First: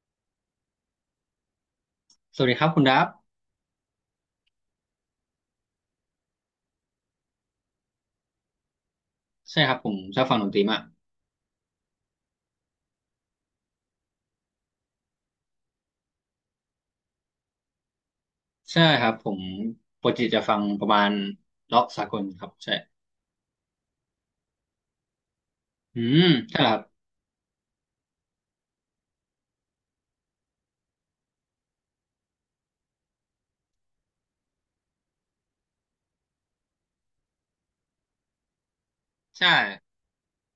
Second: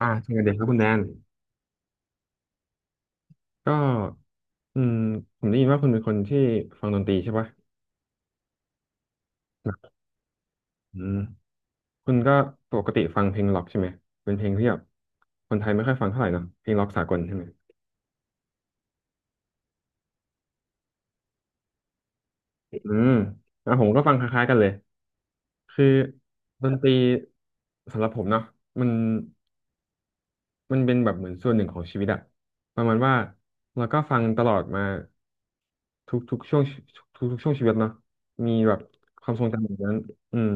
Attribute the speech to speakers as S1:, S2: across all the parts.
S1: อ่าสวัสดีครับคุณแดน
S2: สวัสดีครับคุณดับ
S1: ก็อืมผมได้ยินว่าคุณเป็นคนที่ฟังดนตรีใช่ปะ
S2: ใช่ครับผมชอบฟังดนตรีมาก
S1: อืมคุณก็ปกติฟังเพลงล็อกใช่ไหมเป็นเพลงที่แบบคนไทยไม่ค่อยฟังเท่าไหร่เนอะเพลงล็อกสากลใช่ไหม
S2: ใช่ครับผมปกติจะฟังประมาณร็อกสากลครับใช่
S1: อืมอ่ะผมก็ฟังคล้ายๆกันเลยคือ
S2: อืมใช่
S1: ด
S2: เหรอ
S1: น
S2: ครั
S1: ตรี
S2: บ
S1: สำหรับผมเนาะมันมันเป็นแบบเหมือนส่วนหนึ่งของชีวิตอะประมาณว่าเราก็ฟังตลอดมาทุกช่วงทุกช่วงชีวิตเนาะมีแบบความทรง
S2: ใช่
S1: จำแบบนั้นอืม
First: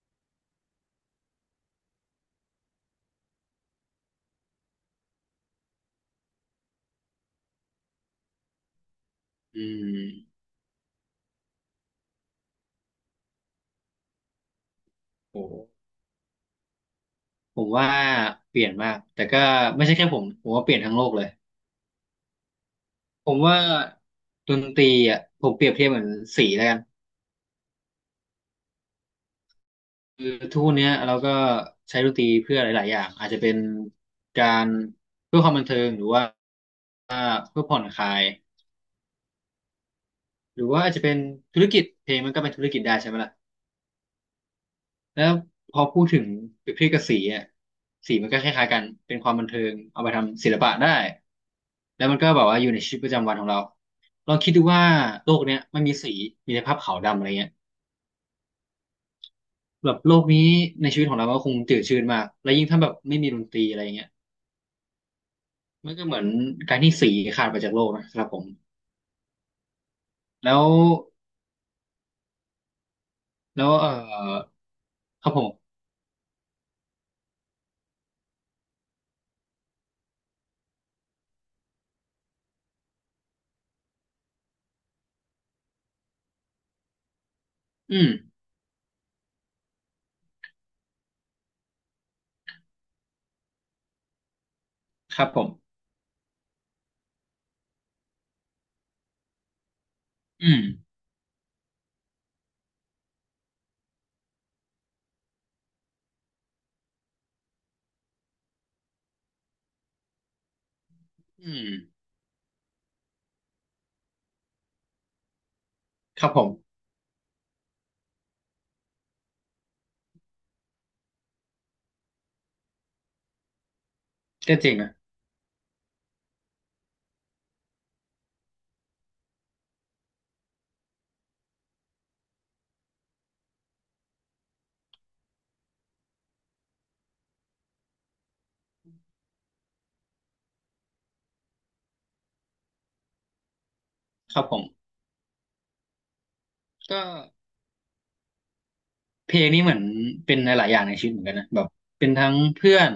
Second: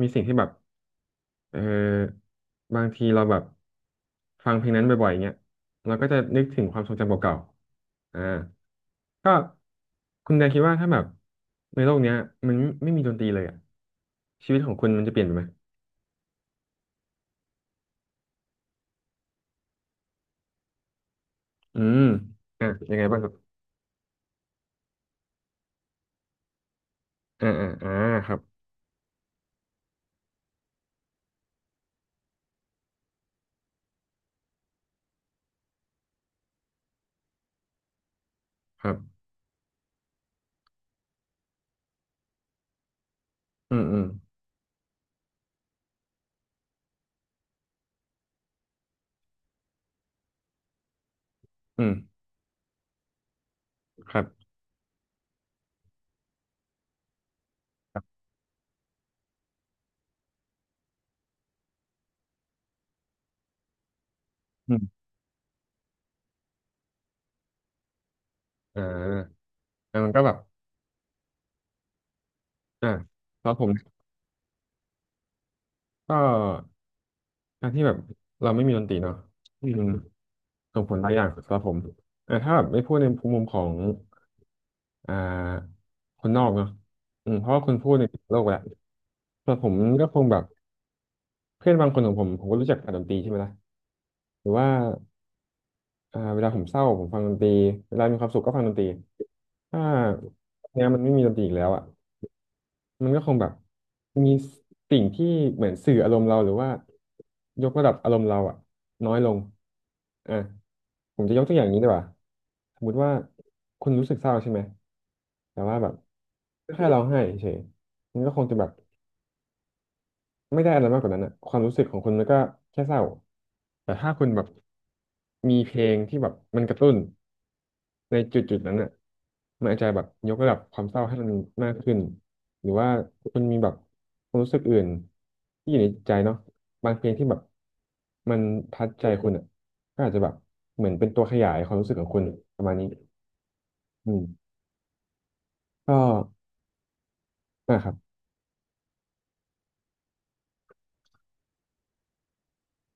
S1: มีสิ่งที่แบบ เออบางทีเราแบบฟังเพลงนั้นบ่อยๆเงี้ยเราก็จะนึกถึงความทรงจำเก่าๆอ่าก็
S2: อื
S1: คุณ
S2: ม
S1: แดนคิดว่าถ้าแบบในโลกเนี้ยมันไม่มีดนตรีเลยอ่ะชีวิตของคุณมันจะเปลี่ยนไปไหม
S2: โหผมว่าเปลี่ยนมากแต่ก็ไม่ใช่แค่ผมว่าเปลี่ยนทั้งโลกเลย
S1: อืมอ่ะยังไงบ้างค
S2: ผ
S1: รับ
S2: มว่าดนตรีอ่ะผมเปรียบเทียบเหมือนสีแล้วกัน
S1: อ่าอ่าอ่าครับ
S2: คือทุกวันเนี้ยเราก็ใช้ดนตรีเพื่อหลายๆอย่างอาจจะเป็นการเพื่อความบันเทิงหรือว่าเพื่อผ่อนคลาย
S1: ครับ
S2: หรือว่าอาจจะเป็นธุรกิจเพลงมันก็เป็นธุรกิจได้ใช่ไหมล่ะ
S1: อืมอืม
S2: แล้วพอพูดถึงเปรียบเทียบกับสีอ่ะสีมันก็คล้ายๆกันเป็นความบันเทิงเอาไปทำศิลปะได้
S1: อืม
S2: แล้วมันก็แบบว่าอยู่ในชีวิตประจำวันของเรา
S1: ครั
S2: ลอง
S1: บ
S2: คิดดูว่าโลกเนี้ยไม่มีสีมีแต่ภาพขาวดำอะไรเงี้ยแบบโลกนี้ในชีวิตของเรามันก็คงจืดชืดมากแล้วยิ่งถ้าแบบไม่มีดนตรีอะไรเงี้ย
S1: อืม
S2: มันก็เหมือนการที่สีขาดไปจากโลกนะครับผม
S1: อ่าแล้วมันก็แบบ
S2: แล้ว
S1: อ่าแล้วผ
S2: แล้
S1: ม
S2: วเออครับผม
S1: ก็การที่แบบเราไม่มีดนตรีเนาะอืม ส่งผลหลายอย่างสำหรับผมแต่ถ้าแบบไม่พูดในมุมของอ่าคนนอกเนาะอืมเพราะว่าคุณพูด
S2: อื
S1: ใน
S2: ม
S1: โลกแหละแต่ผมก็คงแบบเพื่อนบางคนของผมผมก็รู้จักกับดนตรีใช่ไหมล่ะหรือว่า
S2: ครับผม
S1: อ่าเวลาผมเศร้าผมฟังดนตรีเวลามีความสุขก็ฟังดนตรีถ้า
S2: อืม
S1: เนี้ยมันไม่มีดนตรีอีกแล้วอ่ะ มันก็คงแบบมีสิ่งที่เหมือนสื่ออารมณ์เราหรือว่ายกระดับอารมณ์เราอะน้อยลงอ่ะผมจะยกตั
S2: อื
S1: วอย่าง
S2: ม
S1: นี้ดีกว่าสมมุติว่าคุณรู้สึกเศร้าใช่ไหมแต่ว่าแบบ
S2: ครับผม
S1: แค่เราให้เฉยมันก็คงจะแบบ ไม่ได้อะไรมากกว่านั้นอะความรู้สึกของคุณมันก็แค่เศร้าแต่ถ้าคุณแบบ
S2: ก็จริงนะ
S1: มีเพลงที่แบบมันกระตุ้นในจุดนั้นอะมันอาจจะแบบยกระดับความเศร้าให้มันมากขึ้นหรือว่าคุณมีแบบความรู้สึกอื่นที่อยู่ในใจเนาะบางเพลงที่แบบมันทัดใจคุณอะก็อาจจะแบบเหมือนเป็นตัวขยายความรู้สึกของคุณประมาณนี้อืม
S2: ครับผม
S1: ก็
S2: ก็
S1: นะครับ
S2: เพลงนี่เหมือนเป็นหลายๆอย่างในชีวิตเหมือนกันนะแบบเป็นทั้งเพื่อน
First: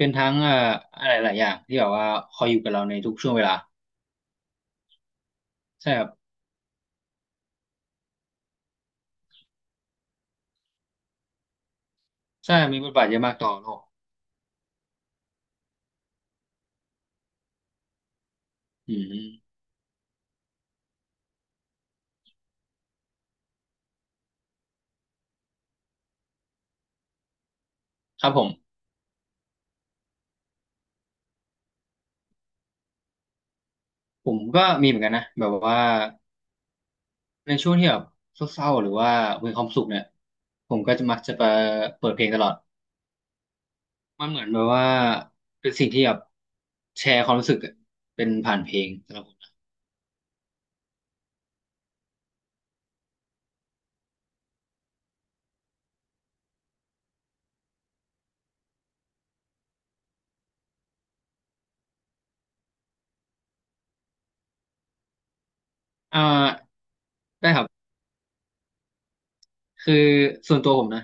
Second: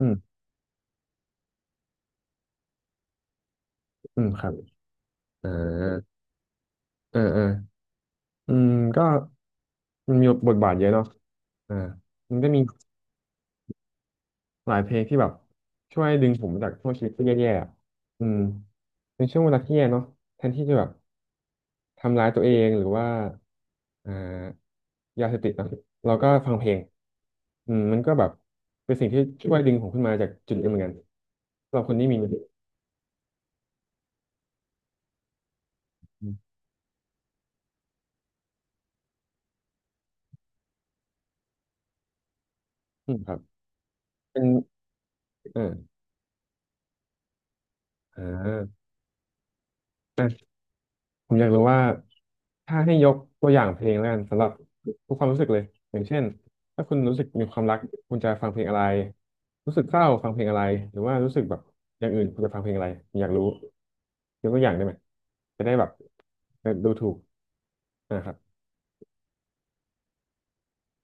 S1: อื
S2: ็น
S1: ม
S2: ทั้งอะไรหลายอย่างที่แบบว่าคอยอยู่กับเราในทุกช่วงเวลา
S1: อืมครับอ่า
S2: ใช่ครับ
S1: เออเอออืมก็ มันมีบทบาทเยอะเนาะอ่ามันก็
S2: ใช่
S1: มี
S2: มีบทบาทเยอะมากต่อโลก
S1: หลายเพลงที่แบบช่วยดึงผมจากช่วงชีวิตที่แย่ๆอะอืม
S2: อื
S1: เป็นช่วงเว
S2: ม
S1: ลาที่แย่เนาะแทนที่จะแบบทำร้ายตัวเองหรือว่าอ่ายาเสพติดเนอะเราก็ฟังเพลงอืมมันก็แบ
S2: ครั
S1: บ
S2: บผม
S1: เป็นสิ่งที่ช่วยดึงผมขึ้นมาจากจุดนี้เหมือนกันสำหรับคนที่มี
S2: ก็มีเหมือนกันนะแบบว่า
S1: อ
S2: ในช่วงที่แบบเศร้าๆหรือว่ามีความสุขเนี่ยผมก็จะมักจะไปเปิดเพลงตลอด
S1: ืมครับ
S2: มันเห
S1: เป็
S2: มือ
S1: น
S2: นแบบว่าเป็นสิ่ง
S1: เออ
S2: ที่แบบแชร์ความรู้สึกอะ
S1: อ่
S2: เป็นผ่านเพล
S1: า
S2: งสำหรับผมนะ
S1: ผมอยากรู้ว่าถ้าให้ยกตัวอย่างเพลงแล้วกันสำหรับทุกความรู้สึกเลยอย่างเช่นถ้าคุณรู้สึกมีความรักคุณจะฟังเพลงอะไรรู้สึกเศร้าฟังเพลงอะไรหรือว่ารู้สึกแบบอย่างอื่นคุณจะฟังเพลงอะไรผมอยากรู้ยกตัวอย่างได้ไหมจะได้แบบ
S2: อ่า
S1: เดูถูก
S2: ได้ครับ
S1: นะครับ
S2: คือส่วนตัวผมนะ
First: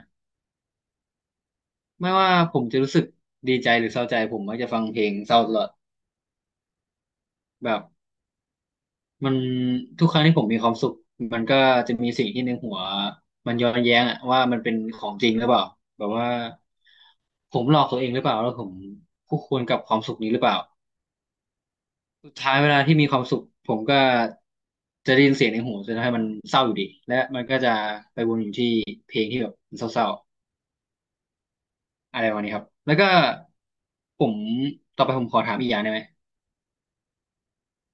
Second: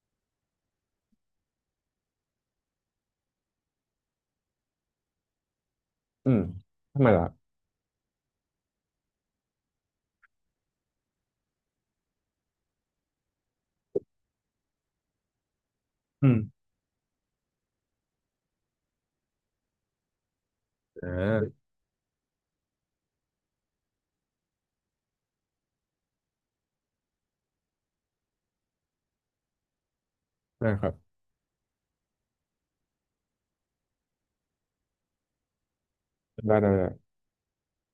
S2: ไม่ว่าผมจะรู้สึกดีใจหรือเศร้าใจผมมักจะฟังเพลงเศร้าตลอด
S1: อืมทำไมล่ะ
S2: แบบมันทุกครั้งที่ผมมีความสุขมันก็จะมีสิ่งที่ในหัวมันย้อนแย้งอะว่ามันเป็นของจริงหรือเปล่าแบบ
S1: อื
S2: ว่า
S1: ม
S2: ผมหลอกตัวเองหรือเปล่าแล้วผมคู่ควรกับความสุขนี้หรือเปล่า
S1: อ่า
S2: สุดท้ายเวลาที่มีความสุขผมก็จะได้ยินเสียงในหูจะทำให้มันเศร้าอยู่ดีและมันก็จะไปวนอยู่ที่เศร้า
S1: นะครับ
S2: ๆอะไรวันนี้ครับแล้วก็ผมต่อไปผมขอถามอีกอย่างได้ไหม
S1: ได้ได้ได้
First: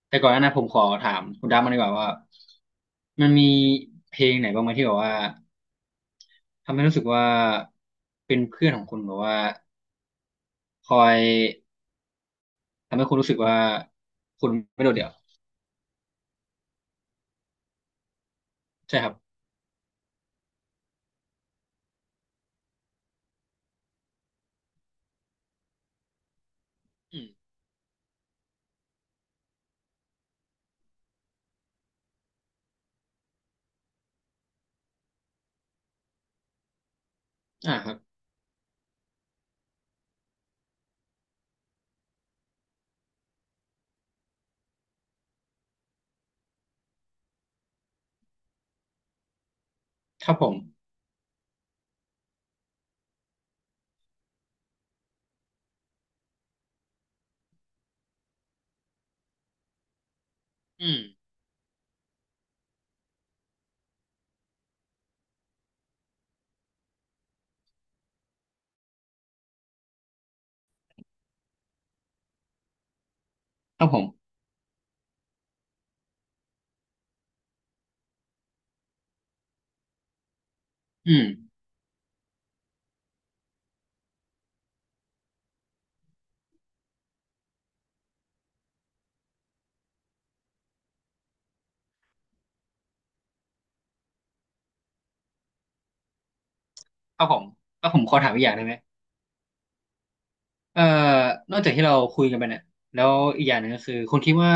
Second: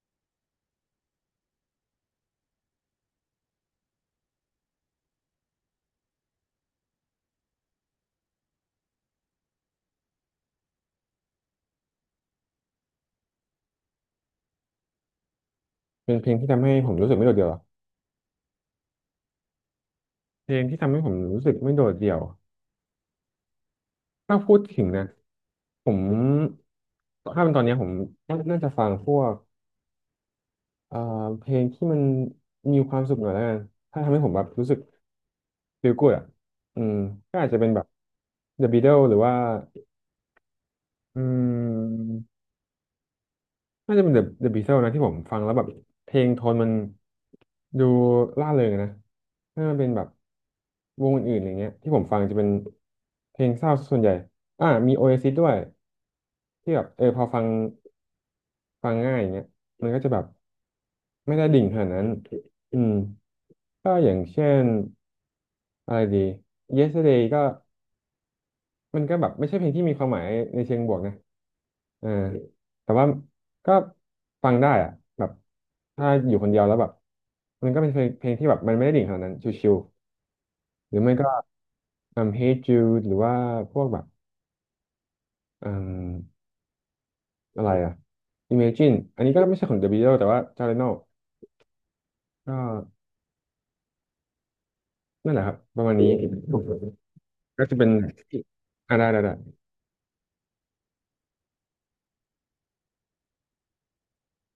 S2: แต่ก่อนหน้านั้นผมขอถามคุณดับมันดีกว่าว่ามันมีเพลงไหนบ้างไหมที่แบบว่าทำให้รู้สึกว่าเป็นเพื่อนของคุณแบบว่าคอยทำให้คุณรู้สึกว่าคุณไม่โดดเดี่ยว
S1: เป็นเพลงที่ทำให้ผมรู้สึกไม่โดดเดี่ยวเหรอ
S2: ใช่ครับ
S1: เพลงที่ทำให้ผมรู้สึกไม่โดดเดี่ยวถ้าพูดถึงนะผม
S2: อืม
S1: ถ้าเป็นตอนเนี้ยผมน่าจะฟังพวก เอ่อเพลงที่มันมีความสุขหน่อยแล้วกันถ้าทำให้ผมแบบรู้สึก feel good อ่ะอืมก็อาจจะเป็น
S2: อ่า
S1: แบบ
S2: ครับ
S1: The Beatles หรือว่าอืมน่าจะเป็น The Beatles นะที่ผมฟังแล้วแบบเพลงโทนมันดูร่าเริงอะนะถ้ามันเป็นแบบ
S2: ครับผม
S1: วงอื่นๆอย่างเงี้ยที่ผมฟังจะเป็นเพลงเศร้าส่วนใหญ่อ่ามี Oasis ด้วยที่แบบเออพอฟัง ฟังง่ายอย่างเงี้ยมันก็จะแบบ
S2: อืม
S1: ไม่ได้ดิ่งขนาดนั้นอืมก็อย่างเช่นอะไรดี Yesterday ก็มันก็แบบไม่ใช่เพลงที่มีความหมายในเชิงบวกนะอ่าแต่ว่าก็
S2: ครับผม
S1: ฟังได้อะแบบถ้าอยู่คนเดียวแล้วแบบมันก็เป็นเพลงที่แบบมันไม่ได้ดิ่งขนาดนั้นชิวๆหรือ
S2: อื
S1: ไม่
S2: ม
S1: ก็ Hey Jude หรือว่าพวกแบบอืมอะไรอะ Imagine อันนี้ก็ไม่ใช่ของ The Beatles แต่ว่า j a r e n o ก็ นั่นแหละครับประมาณนี้
S2: ครับผม
S1: ก็จะเป็
S2: แล้
S1: น
S2: วผมขอถามอีกอย่างได้ไหม
S1: ได้ได้ได้
S2: เอ่อนอกจากที่เราคุยกันไปเนี่ยแล้วอีกอย่างหนึ่งก็คือคุณคิดว่า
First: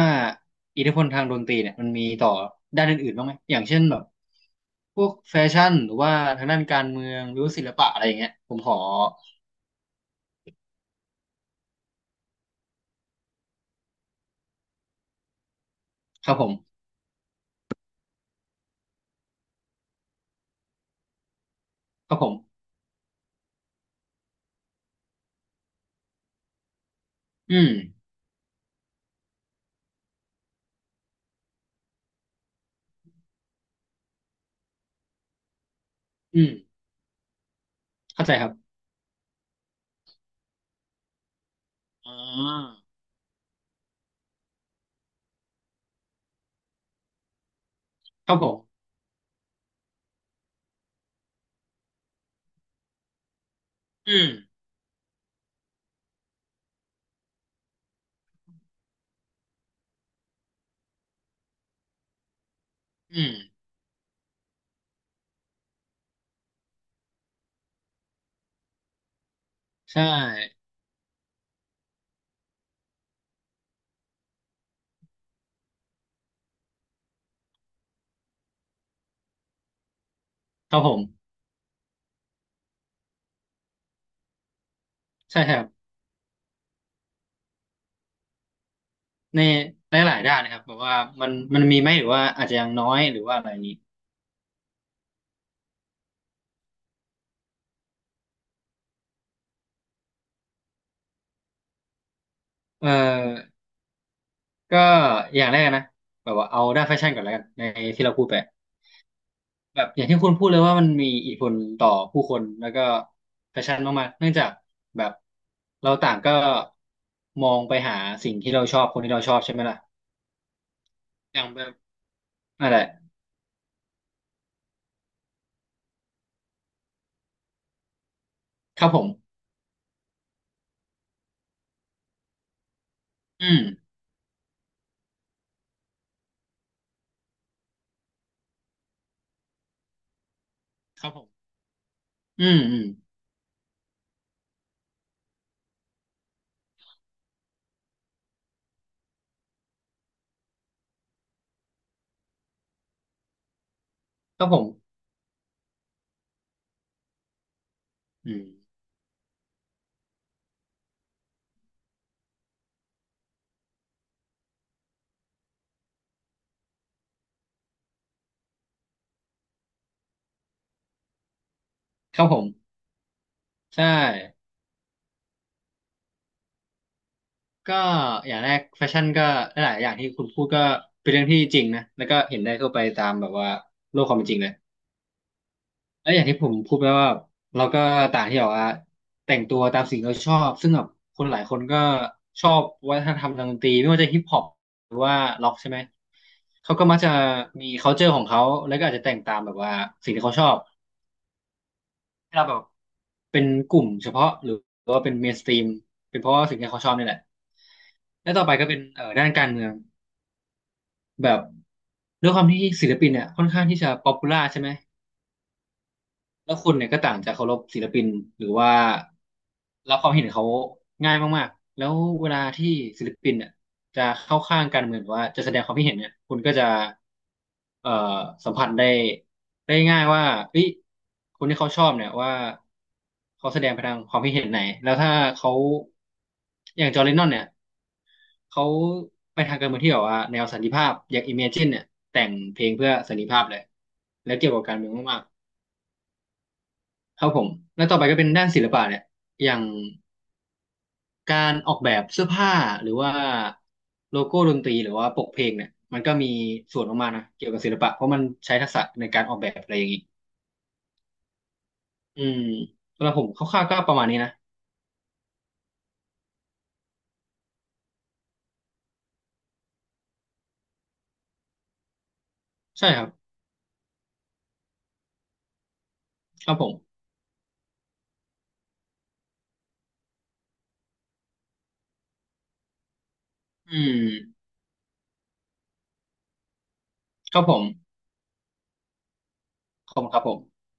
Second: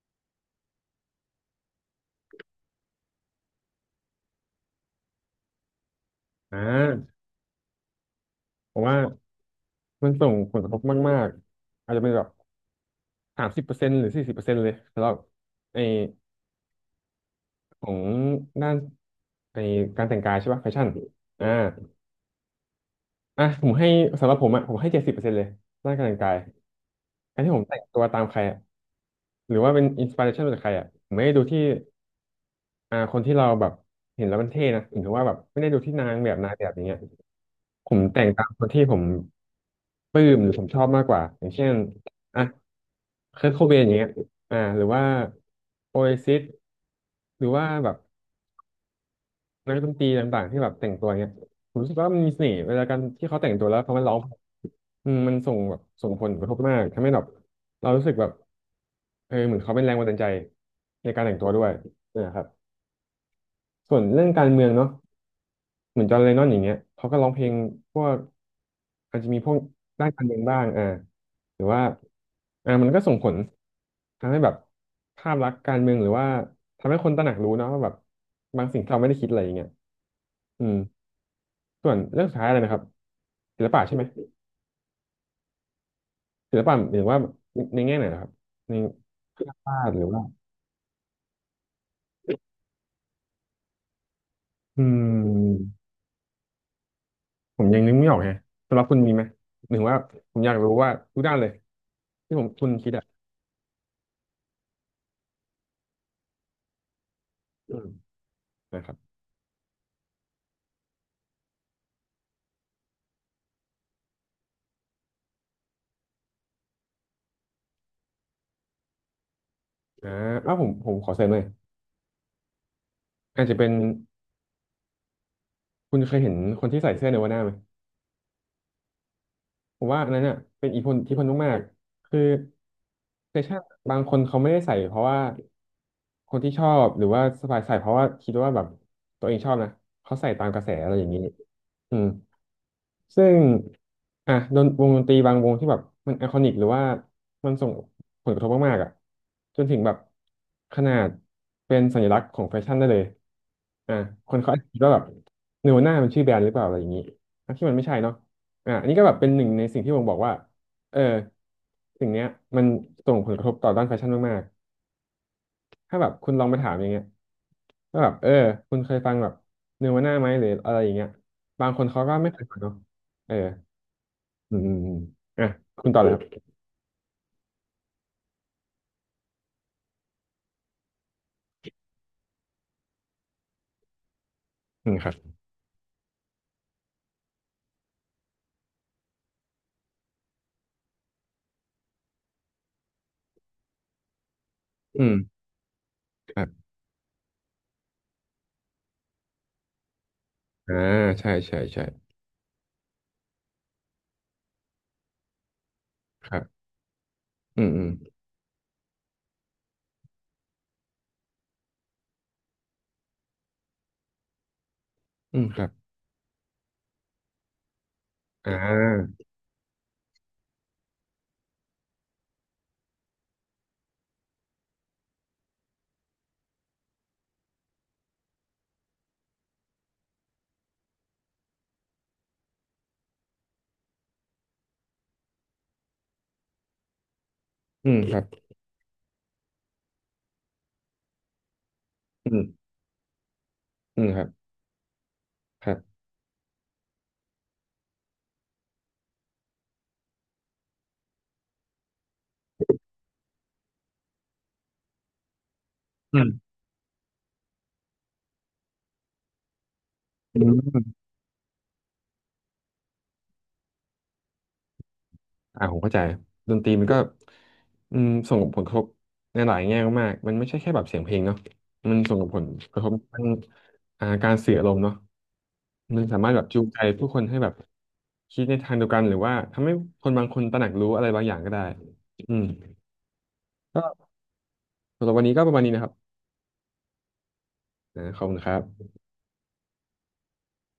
S2: อิทธิพลทางดนตรีเนี่ยมันมีต่อด้านอื่นๆบ้างไหมอย่างเช่นแบบพวกแฟชั่นหรือว่าทาง
S1: อ่
S2: ด้านการเมือ
S1: า
S2: งหรือว่าศิลปะอะไรอย่างเงี้ยผมข
S1: ผ
S2: อ
S1: มว่ามันส่งผลกระทบมากๆอาจจะเป็นแบบ30%หรือ40%เลยสำหรับไอ
S2: ครับผม
S1: ของด้านไอการแต่งกายใช่ป่ะแฟชั่นอ่า
S2: ครับผม
S1: อ่ะผมให้สำหรับผมอ่ะผมให้70%เลยด้านการแต่งกายการที่
S2: อื
S1: ผม
S2: ม
S1: แต่งตัวตามใครอ่ะหรือว่าเป็นอินสปิเรชันมาจากใครอ่ะผมไม่ได้ดูที่คนที่เราแบบเห็นแล้วมันเท่นะหรือว่าแบบไม่ได้ดูที่นางแบบ
S2: อื
S1: นา
S2: ม
S1: ยแบบอย่างเงี้ย ผมแต่
S2: เข้า
S1: ง
S2: ใจ
S1: ตา
S2: ครั
S1: ม
S2: บ
S1: คนที่ผมปลื้มหรือผมชอบมากกว่าอย่างเช่น
S2: อ่
S1: อ่ะ
S2: า
S1: เคิร์ทโคเบนอย่างเงี้ยหรือว่าโอเอซิสหรือว่าแบบ
S2: ครับผม
S1: นักดนตรีต่างๆที่แบบแต่งตัวเงี้ยผมรู้สึกว่ามันมีเสน่ห์เวลาการที่เขาแต่งตัวแล้วเขามา
S2: อื
S1: ร้อง
S2: ม
S1: มันส่งแบบส่งผลกระทบมากทำให้แบบเรารู้สึกแบบเออเหมือนเขาเป็นแรงบันดาลใจในการแต่งตัวด้วยนะครับ
S2: อืม
S1: ส่วนเรื่องการเมืองเนาะ เหมือนจอห์นเลนนอนอย่างเงี้ยเขาก็ร้องเพลงพวกอาจจะมีพวก
S2: ใช
S1: ด้านการเมืองบ้า
S2: ่
S1: งอ่าหรือว่ามันก็ส่งผลทำให้แบบภาพลักษณ์การเมืองหรือว่าทำให้คนตระหนักรู้เนอะว่าแบบบางสิ่งที่เราไม่ได้คิดอะไรอย่างเงี้ยอื
S2: ค
S1: ม
S2: รับผม
S1: ส่วนเรื่องสุดท้ายเลยนะครับศิลปะใช่ไหม
S2: ใช่ครับ
S1: ศิลปะหมายถึงว่าในแง่ไหนนะครับในเค
S2: ใน
S1: รื่องวาดหรือ
S2: หลา
S1: ว่า
S2: ยๆด้านนะครับแบบว่ามันมีไหมหรือว่าอาจจะยังน้อยหรือว่าอะไรอย่างนี้
S1: อืมผมยังนึกไม่ออกฮะสำหรับคุณมีไหมหมายถึงว่าผมอยากรู้ว่าทุกด้านเลยที่ผมคุณ
S2: เอ
S1: คิดอ่ะ
S2: อ ก็อย่างแรกนะแบบว่าเอาด้านแฟชั่นก่อนแล้วกันใน
S1: อืม
S2: ที่เราพูดไป
S1: นะครับ
S2: แบบอย่างที่คุณพูดเลยว่ามันมีอิทธิพลต่อผู้คนแล้วก็แฟชั่นมากๆเนื่องจากแบบเราต่างก็มองไปหาสิ่งที่เราชอบคนที่เราชอบใช่ไหมล่ะ
S1: อ่าอ้าวผมขอเสริมห
S2: อ
S1: น่อย
S2: ย่างแบบอะไร
S1: อาจจะเป็นคุณเคยเห็นคนที่ใส่เสื้อเนวาน่าไหม
S2: ครับผม
S1: ผมว่าอันนั้นเนี่ยเป็นอิทธิพลมากๆคือ
S2: อื
S1: ช่าง
S2: ม
S1: บางคนเขาไม่ได้ใส่เพราะว่าคนที่ชอบหรือว่าสบายใส่เพราะว่าคิดว่าแบบตัวเองชอบนะเขาใส่ตามกระแสอะไรอ
S2: ค
S1: ย่า
S2: รั
S1: ง
S2: บผ
S1: นี้
S2: ม
S1: อืม
S2: อืมอืม
S1: ซึ่งอ่ะวงดนตรีบางวงที่แบบมันไอคอนิกหรือว่ามันส่งผลกระทบมากๆอ่ะจนถึงแบบขนาดเป็นสัญลักษณ์ของแฟชั่นได้เลยอ่ะคน
S2: ครับ
S1: เขา
S2: ผ
S1: อาจ
S2: ม
S1: จะคิดว่าแบบเนวน่ามันชื่อแบรนด์หรือเปล่าอะไรอย่างนี้ทั้งที่มันไม่ใช่เนาะ
S2: อืม
S1: อ่ะอันนี้ก็แบบเป็นหนึ่งในสิ่งที่ผมบอกว่าเออสิ่งเนี้ยมันส่งผลกระทบต่อด้านแฟชั่นมากๆถ้าแบบคุณลองไปถามอย่างเงี้ยว่าแบบคุณเคยฟังแบบเนวาน่าไหมหรืออะไรอย่างเงี้ยบางคนเขาก็
S2: ครับ
S1: ไม่
S2: ผ
S1: เคยฟัง
S2: ม
S1: เนาะเออ
S2: ใช่
S1: อืมอืมอมอ่ะคุณต่อเลย
S2: ก็อย่างแรกแฟชั่นก็หลายๆอย่างที่คุณพูดก็เป็นเรื่องที่จริงนะแล้วก็เห็นได้ทั่วไปตามแบบว่าโลกความเป็นจริงเลย
S1: ครับ
S2: แล้วอย่างที่ผมพูดไปว่าเราก็ต่างที่บอกว่าแต่งตัวตามสิ่งที่เราชอบซึ่งแบบคนหลายคนก็ชอบวัฒนธรรมทางดนตรีไม่ว่าจะฮิปฮอปหรือ
S1: อื
S2: ว่า
S1: ม
S2: ร็อกใช่ไหม
S1: ครับอืมครับ
S2: เขาก็มักจะมี culture ของเขาแล้วก็อาจจะแต่งตามแบบว่าสิ่งที่เขาชอบ
S1: อ่าใช่ใช่ใช่
S2: ให้เราแบบเป็นกลุ่มเฉพาะหรือว่าเป็นเมสตีมเป็นเพ
S1: ค
S2: ราะ
S1: รั
S2: ว่าสิ่ง
S1: บ
S2: ที่เขาชอบนี่แหละ
S1: อืมอืม
S2: และต่อไปก็เป็นด้านการเมืองแบบด้วยความที่ศิลปินเนี่ยค่อนข้างที่จะป๊อปปูล่าใช่ไหม
S1: อืมครับ
S2: แล้วคุณเนี่ยก็ต่างจากเคารพศิลปินหรื
S1: อ่
S2: อว่า
S1: า
S2: รับความเห็นเขาง่ายมากๆแล้วเวลาที่ศิลปินเนี่ยจะเข้าข้างการเมืองหรือว่าจะแสดงความคิดเห็นเนี่ยคุณก็จะเอ่อสัมผัสได้ได้ง่ายว่าเอ้ยคนที่เขาชอบเนี่ยว่าเขาแสดงไปทางความคิดเห็นไหนแล้วถ้าเขาอย่างจอร์แดนนอนเนี่ย
S1: อืมครับ
S2: เขาไปทางการเมืองที่แบบว่าแนวสันติภาพอย่างอิมเมจินเนี่ยแต่ง
S1: อื
S2: เพล
S1: ม
S2: งเพื่อสันติภาพเลย
S1: อืมครับ
S2: แล้วเกี่ยวกับการเมืองมาก
S1: ครับ
S2: ครับผมแล้วต่อไปก็เป็นด้านศิลปะเนี่ยอย่างการออกแบบเสื้อผ้าหรือว่าโลโก้ดนตรีหรือว่าปกเพลงเนี่ยมันก็
S1: อื
S2: มี
S1: ม
S2: ส่วนออกมานะเกี่ยวกับศิลปะเพราะมันใช้ทักษะในการออกแบบอะไรอย่างนี้
S1: อืม
S2: อืมสำหรับผมคร่าวๆก็ประมาณนี้นะ
S1: ผมเข้าใจดนตรีมันก็ส่งผลกระทบในหลายแง่มากๆมันไม่ใช่แค่แบบเสียงเพลงเนาะมันส่งผลกระท
S2: ใช่
S1: บ
S2: ครับ
S1: ทางการสื่ออารมณ์เนาะมันสามารถแบบ
S2: ครับ
S1: จู
S2: ผ
S1: งใจ
S2: ม
S1: ผู้คนให้แบบคิดในทางเดียวกันหรือว่าทำให้คนบางคนตระหนักรู้อะไรบางอย่างก็ได้อืม
S2: อืม
S1: ก็สำหรับวันนี้ก็ประมาณนี้นะครับ
S2: ครับผม
S1: นะขอบคุณครับ
S2: ขอบคุณครับผม